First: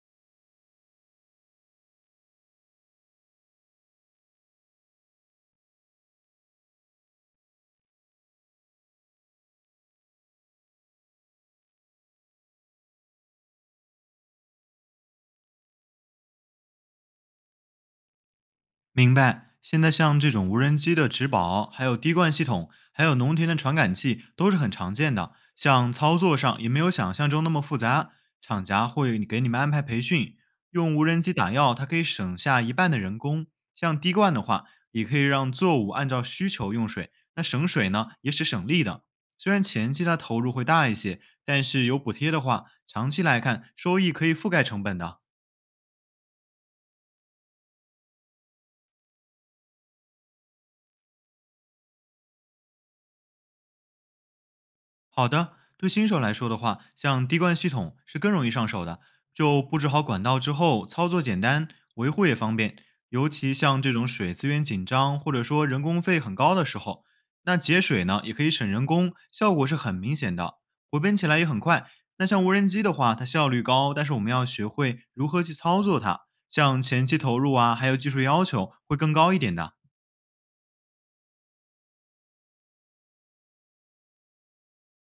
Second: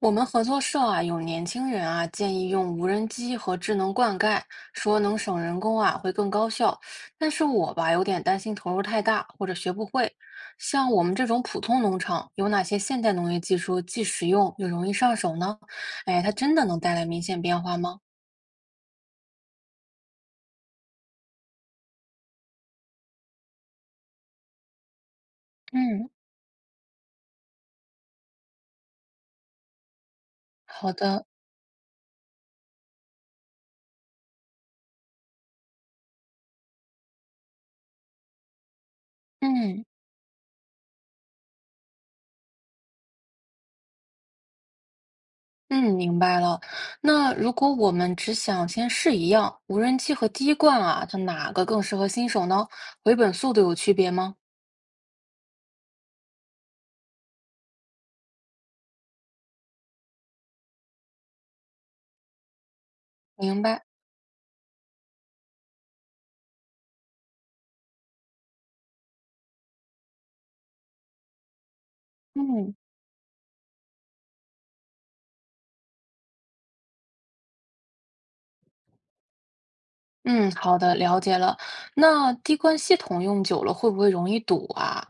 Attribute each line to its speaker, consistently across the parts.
Speaker 1: 我们合作社啊，有年轻人啊，建议用无人机和智能灌溉，说能省人工啊，会更高效。但是我吧，有点担心投入太大或者学不会。像我们这种普通农场，有哪些现代农业技术既实用又容易上手呢？哎，它真的能带来明显变化吗？
Speaker 2: 明白。现在像这种无人机的植保，还有滴灌系统，还有农田的传感器，都是很常见的。像
Speaker 1: 嗯，
Speaker 2: 操作上也没有想象中那么复杂，厂家会给你们安排培训。
Speaker 1: 好
Speaker 2: 用无人
Speaker 1: 的，
Speaker 2: 机打药，它可以省下一半的人工。像滴灌的话，也可以让作物按照需求用水，那省水呢也是省力的。虽然
Speaker 1: 嗯
Speaker 2: 前期它投入会大一些，但是有补贴的话，长期来看收益可以覆盖成本的。
Speaker 1: 嗯，明白了。那如果我们只想先试一样，无人机和滴灌啊，它哪个更适合新手呢？回本速度有区别吗？
Speaker 2: 好的，对新手来说的话，像滴灌系统是更容易上手的，就布置好管道之后，操作简单，维护也方便。尤其
Speaker 1: 明
Speaker 2: 像
Speaker 1: 白。
Speaker 2: 这种水资源紧张或者说人工费很高的时候，那节水呢也可以省人工，效果是很明显的，回本起来也很快。那像无人
Speaker 1: 嗯
Speaker 2: 机的话，它效率高，但是我们要学会如何去操作它，像前期投入啊，还有技术要求会更高一点的。
Speaker 1: 嗯，好的，了解了。那滴灌系统用久了会不会容易堵啊？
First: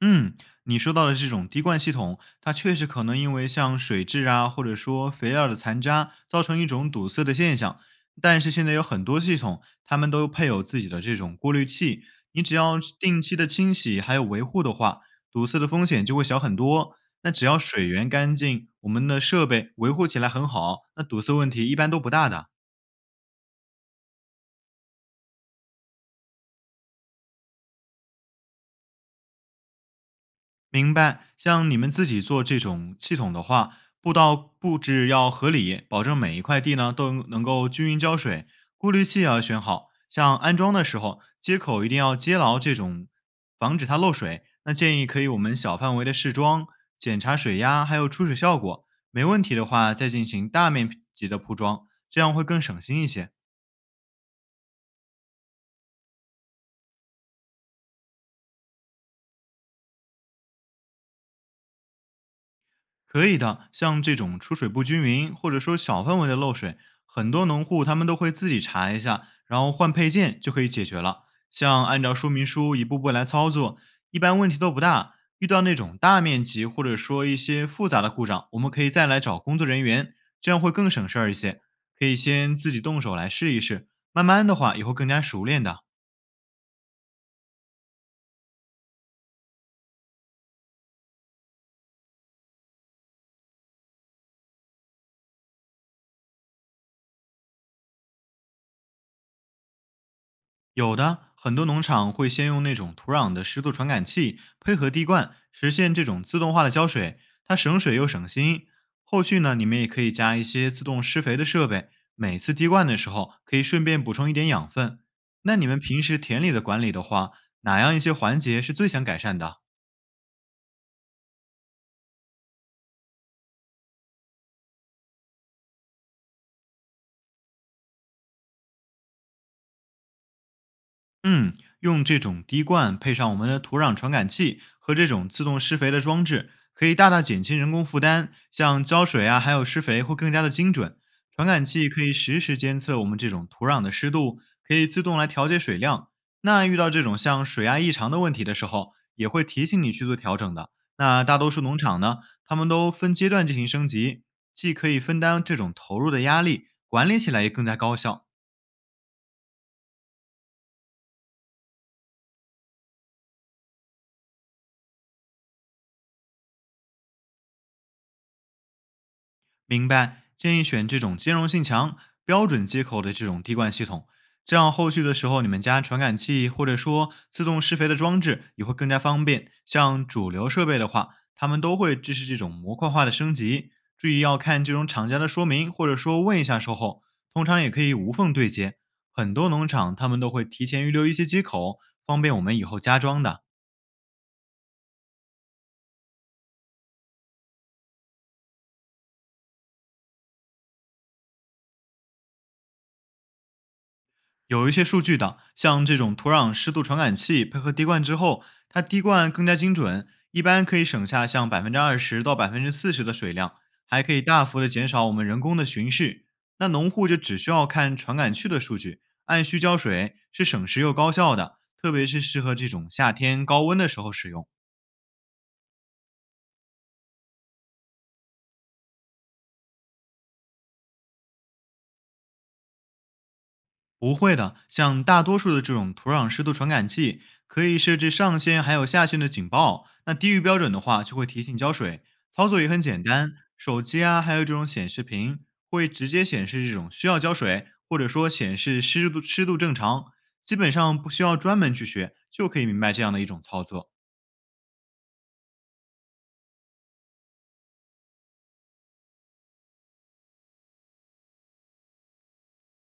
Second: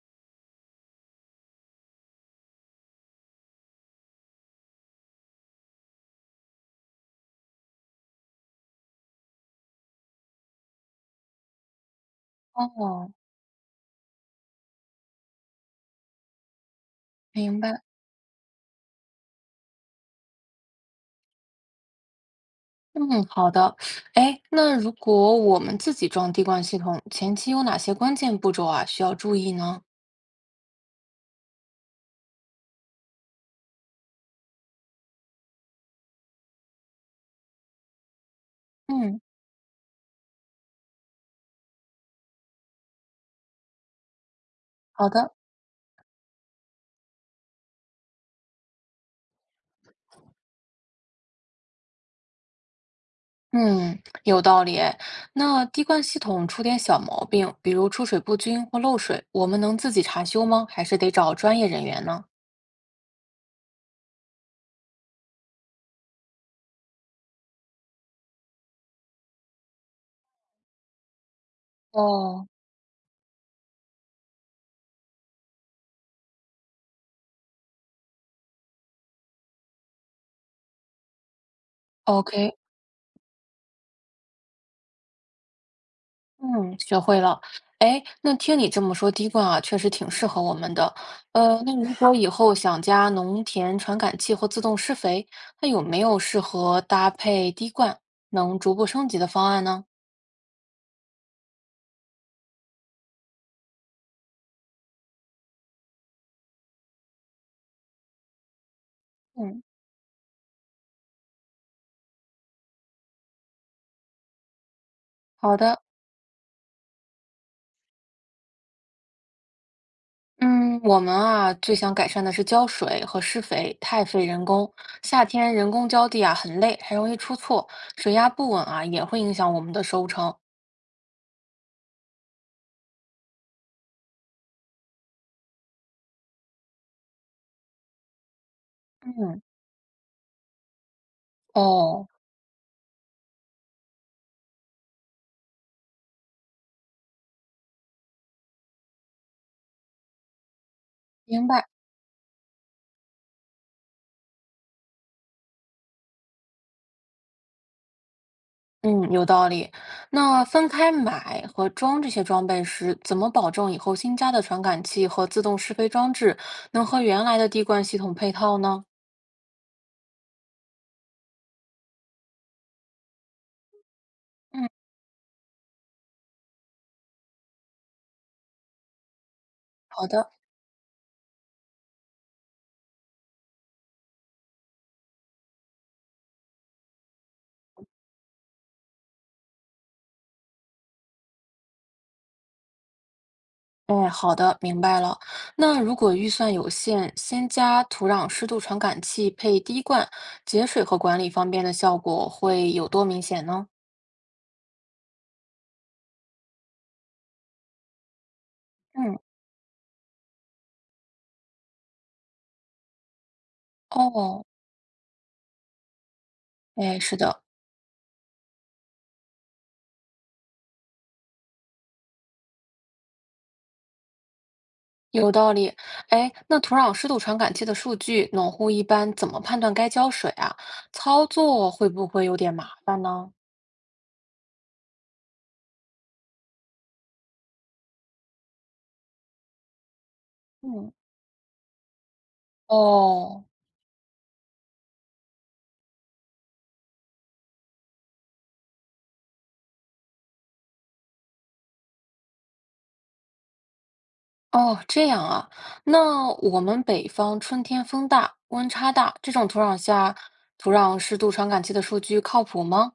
Speaker 2: 嗯，你说到的这种滴灌系统，它确实可能因为像水质啊，或者说肥料的残渣，造成一种堵塞的现象。但是现在有很多系统，它们都配有自己的这种过滤器，你只要
Speaker 1: 哦，
Speaker 2: 定期的清洗还有维护的话，堵塞的风险就会小很多。那只要
Speaker 1: 明白。
Speaker 2: 水源干净，我们的设备维护起来很好，那堵塞问题一般都不大的。
Speaker 1: 嗯，好的。哎，那如果我们自己装滴灌系统，前期有哪些关键步骤啊，需要注意呢？
Speaker 2: 明白，像你们自己做这种系统的话，布道布置要合理，保证每一块地呢都能够均匀浇水，过滤
Speaker 1: 嗯，
Speaker 2: 器也要选好。像安装的时候，接口一定要接牢这种，防止它漏水。那建议
Speaker 1: 好
Speaker 2: 可以
Speaker 1: 的。
Speaker 2: 我们小范围的试装，检查水压还有出水效果，没问题的话再进行大面积的铺装，这样会更省心一些。
Speaker 1: 嗯，有道理诶。那滴灌系统出点小毛病，比如出水不均或漏水，我们能自己查修吗？还是得找专业人员呢？
Speaker 2: 可以的，像这种出水不均匀或者说小范围的漏水，很多农户他们都会自己查一下，然后换配件就可以解决了。像按照说
Speaker 1: 哦
Speaker 2: 明书一步步来操作，一般问题都不大。遇到那种大面积或者说一些复杂的故障，我们可以再来找工作人员，这样会更省事儿一些。可以
Speaker 1: ，OK，
Speaker 2: 先自己动手来试一试，慢慢的话也会更加熟练的。
Speaker 1: 嗯，学会了。哎，那听你这么说，滴灌啊，确实挺适合我们的。那如果以后想加农田传感器或自动施肥，那有没有适合搭配滴灌能逐步升级的方案呢？
Speaker 2: 有的，很多农场会先用那种土壤的湿度传感器配合滴灌，实现这种自动化的浇水，它省水又省心。后续呢，
Speaker 1: 嗯，
Speaker 2: 你们也可以加一些自动施肥的设备，每次滴灌的时候可以顺便补充一点养分。
Speaker 1: 好
Speaker 2: 那你们
Speaker 1: 的。
Speaker 2: 平时田里的管理的话，哪样一些环节是最想改善的？
Speaker 1: 嗯，我们啊最想改善的是浇水和施肥，太费人工。夏天人工浇地啊很累，还容易出错，水压不稳啊也会影响我们的收成。
Speaker 2: 嗯，用这种滴灌配上我们的土壤传感器和这种自动施肥的装置，可以大大减轻人工负担，像浇水啊，
Speaker 1: 嗯，
Speaker 2: 还有施肥会更加的精准。传感器可
Speaker 1: 哦，
Speaker 2: 以实时监测我们这种土壤的湿度，可以自动来调节水量。那遇到这种像水压异常的问题的时候，也会提醒你去做调整的。那大
Speaker 1: 明
Speaker 2: 多数
Speaker 1: 白。
Speaker 2: 农场呢，他们都分阶段进行升级，既可以分担这种投入的压力，管理起来也更加高效。
Speaker 1: 嗯，有道理。那分开买和装这些装备时，怎么保证以后新加的传感器和自动适配装置能和原来的滴灌系统配套呢？
Speaker 2: 明白，建议选这种兼容性强、标准接口的这种滴灌系统，这
Speaker 1: 嗯，
Speaker 2: 样后续的时候你们家传感器或者说自动施肥的装置也会更加方便。
Speaker 1: 好
Speaker 2: 像主
Speaker 1: 的，
Speaker 2: 流设备的话，他们都会支持这种模块化的升级。注意要看这种厂家的说明，或者说问一下售后，通常也可以无缝对接。很多农场他们都会提前预留一些接口，方便我们以后加装的。
Speaker 1: 哎，好的，明白了。那如果预算有限，先加土壤湿度传感器配滴灌，节水和管理方面的效果会有多明显呢？
Speaker 2: 有一些数据的，像这种土壤湿度传感器配合滴灌之后，它滴
Speaker 1: 嗯，
Speaker 2: 灌更加精准，一般可以省下像百分之二十到百分之四十的水量，还可以
Speaker 1: 哦，
Speaker 2: 大幅的减少我们人工的巡视。那农
Speaker 1: 哎，
Speaker 2: 户
Speaker 1: 是
Speaker 2: 就只
Speaker 1: 的。
Speaker 2: 需要看传感器的数据，按需浇水是省时又高效的，特别是适合这种夏天高温的时候使用。
Speaker 1: 有道理，哎，那土壤湿度传感器的数据，农户一般怎么判断该浇水啊？操作会不会有点麻烦呢？
Speaker 2: 不会的，像大多数的这种土壤湿度传感器，可以设置上限还有下限的警报。那低于标准的
Speaker 1: 嗯，
Speaker 2: 话，就会提醒浇水。操作也很简单，
Speaker 1: 哦
Speaker 2: 手机啊，还有这种显示屏会直接显示这种需要浇水，或者说显示湿度正常，基本上不需要专门去学，就可以明白这样的一种操作。
Speaker 1: 哦，这样啊。那我们北方春天风大、温差大，这种土壤下，土壤湿度传感器的数据靠谱吗？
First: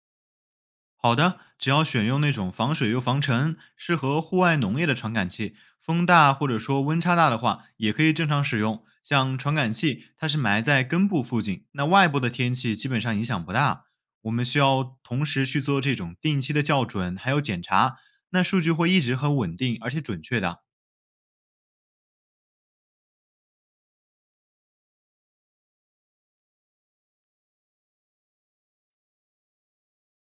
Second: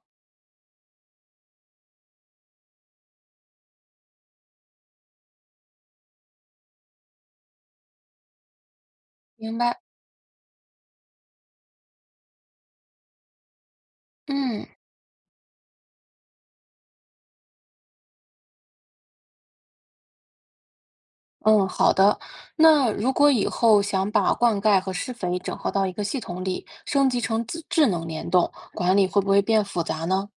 Speaker 2: 好的，只要选用那种防水又防尘、适合户外农业的传感器，风大或者说温差大的话，也可以正常使用。像传
Speaker 1: 明
Speaker 2: 感
Speaker 1: 白。
Speaker 2: 器，它是埋在根部附近，那外部的天气基本上影响不大。我们需
Speaker 1: 嗯
Speaker 2: 要同时去做这种定期的校准，还有检查，那数据会一直很稳定而且准确的。
Speaker 1: 嗯，好的。那如果以后想把灌溉和施肥整合到一个系统里，升级成自智能联动，管理会不会变复杂呢？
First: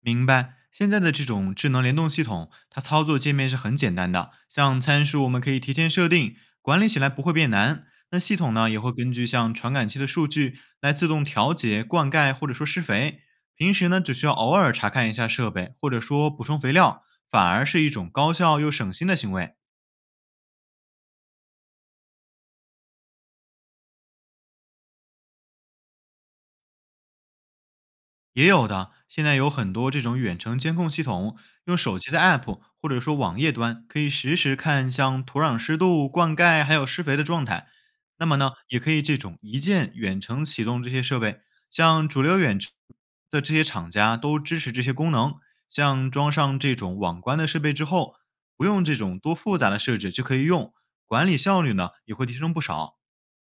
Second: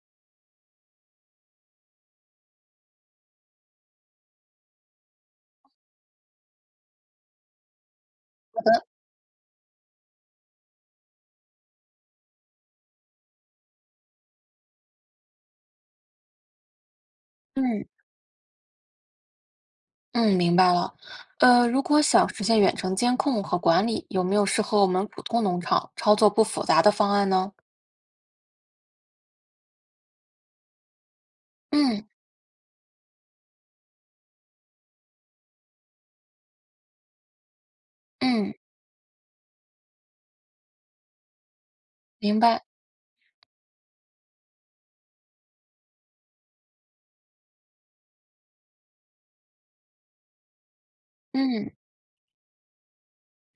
Speaker 2: 明白。现在的这种智能联动系统，它操作界面是很简单的，像参数我们可以提前设定，管理起来不会变难。那系统呢也会根据像传感器的数据来自动调节灌溉或者说施肥。平时呢只需要偶尔查看一下设备，或者说补充肥料，反而是
Speaker 1: 嗯。
Speaker 2: 一种高效又省心的行为。
Speaker 1: 嗯，明白了。如果想实现远程监控和管理，有没有适合我们普通农场操作不复杂的方案呢？
Speaker 2: 也有的，现在有很多这种远程监控系统，用手
Speaker 1: 嗯
Speaker 2: 机的 app 或者说网页端，可以实时看像土壤湿度、灌溉还有施肥的状态。那么
Speaker 1: 嗯，
Speaker 2: 呢，也可以这种一键远程启动这些设备，像主流
Speaker 1: 明
Speaker 2: 远
Speaker 1: 白。
Speaker 2: 程的这些厂家都支持这些功能。像装上这种网关的设备之后，不用这种多复杂的设置就可以用，管理效
Speaker 1: 嗯
Speaker 2: 率呢也会提升不少。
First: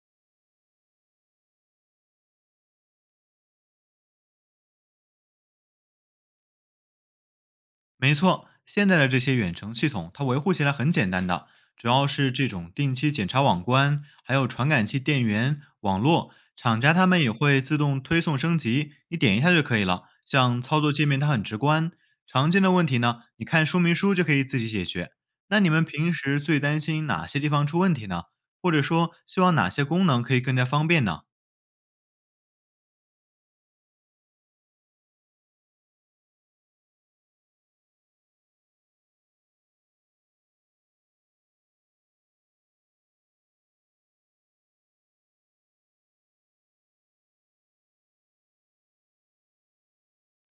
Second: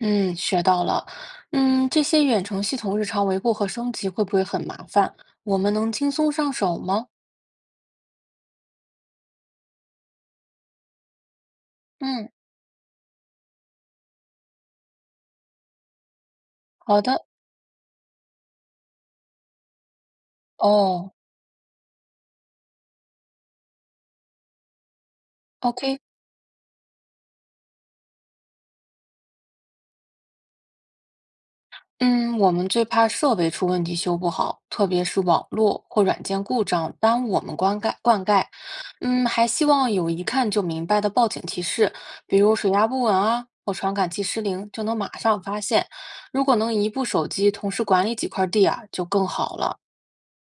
Speaker 1: 嗯，学到了。嗯，这些远程系统日常维护和升级会不会很麻烦？我们能轻松上手吗？
Speaker 2: 没错，现在的这些远程系统，它维护起来很简单的，主要
Speaker 1: 嗯，
Speaker 2: 是这种定期检查网关，还有传感器、电源、网络，厂家
Speaker 1: 好
Speaker 2: 他们
Speaker 1: 的。
Speaker 2: 也会自动推送升级，你点一下就可以了。像操作界
Speaker 1: 哦
Speaker 2: 面它很直观，常见的问题呢，你看说明书就可以自己解决。那你们
Speaker 1: ，OK。
Speaker 2: 平时最担心哪些地方出问题呢？或者说希望哪些功能可以更加方便呢？
Speaker 1: 嗯，我们最怕设备出问题修不好，特别是网络或软件故障耽误我们灌溉。嗯，还希望有一看就明白的报警提示，比如水压不稳啊，或传感器失灵，就能马上发现。如果能一部手机同时管理几块地啊，就更好了。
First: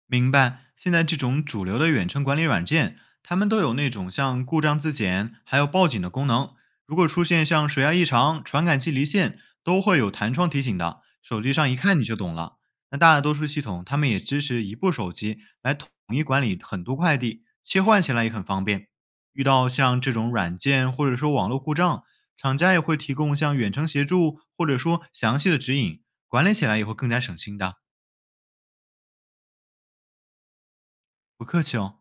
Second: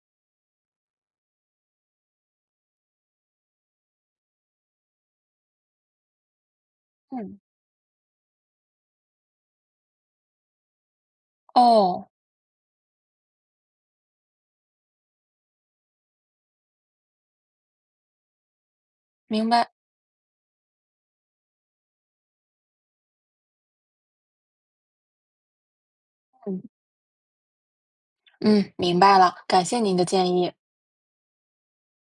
Speaker 2: 明白，现在这种主流的远程管理软件，它们都有那种像故障自检还有报警的功能。如果出
Speaker 1: 嗯
Speaker 2: 现像水压异常、传感器离线，都会有弹窗提醒的，手机上一看你
Speaker 1: 哦，
Speaker 2: 就懂了。那大多数系统他们也支持一部手机来统一管理很多快递，切换起来也很方便。遇
Speaker 1: 明
Speaker 2: 到
Speaker 1: 白。
Speaker 2: 像这种软件或者说网络故障，厂家也会提供像远程协助或者说详细的指引，管理
Speaker 1: 嗯，
Speaker 2: 起来也会更加省心的。
Speaker 1: 嗯，明白了，感谢您的建议。
Speaker 2: 不客气哦。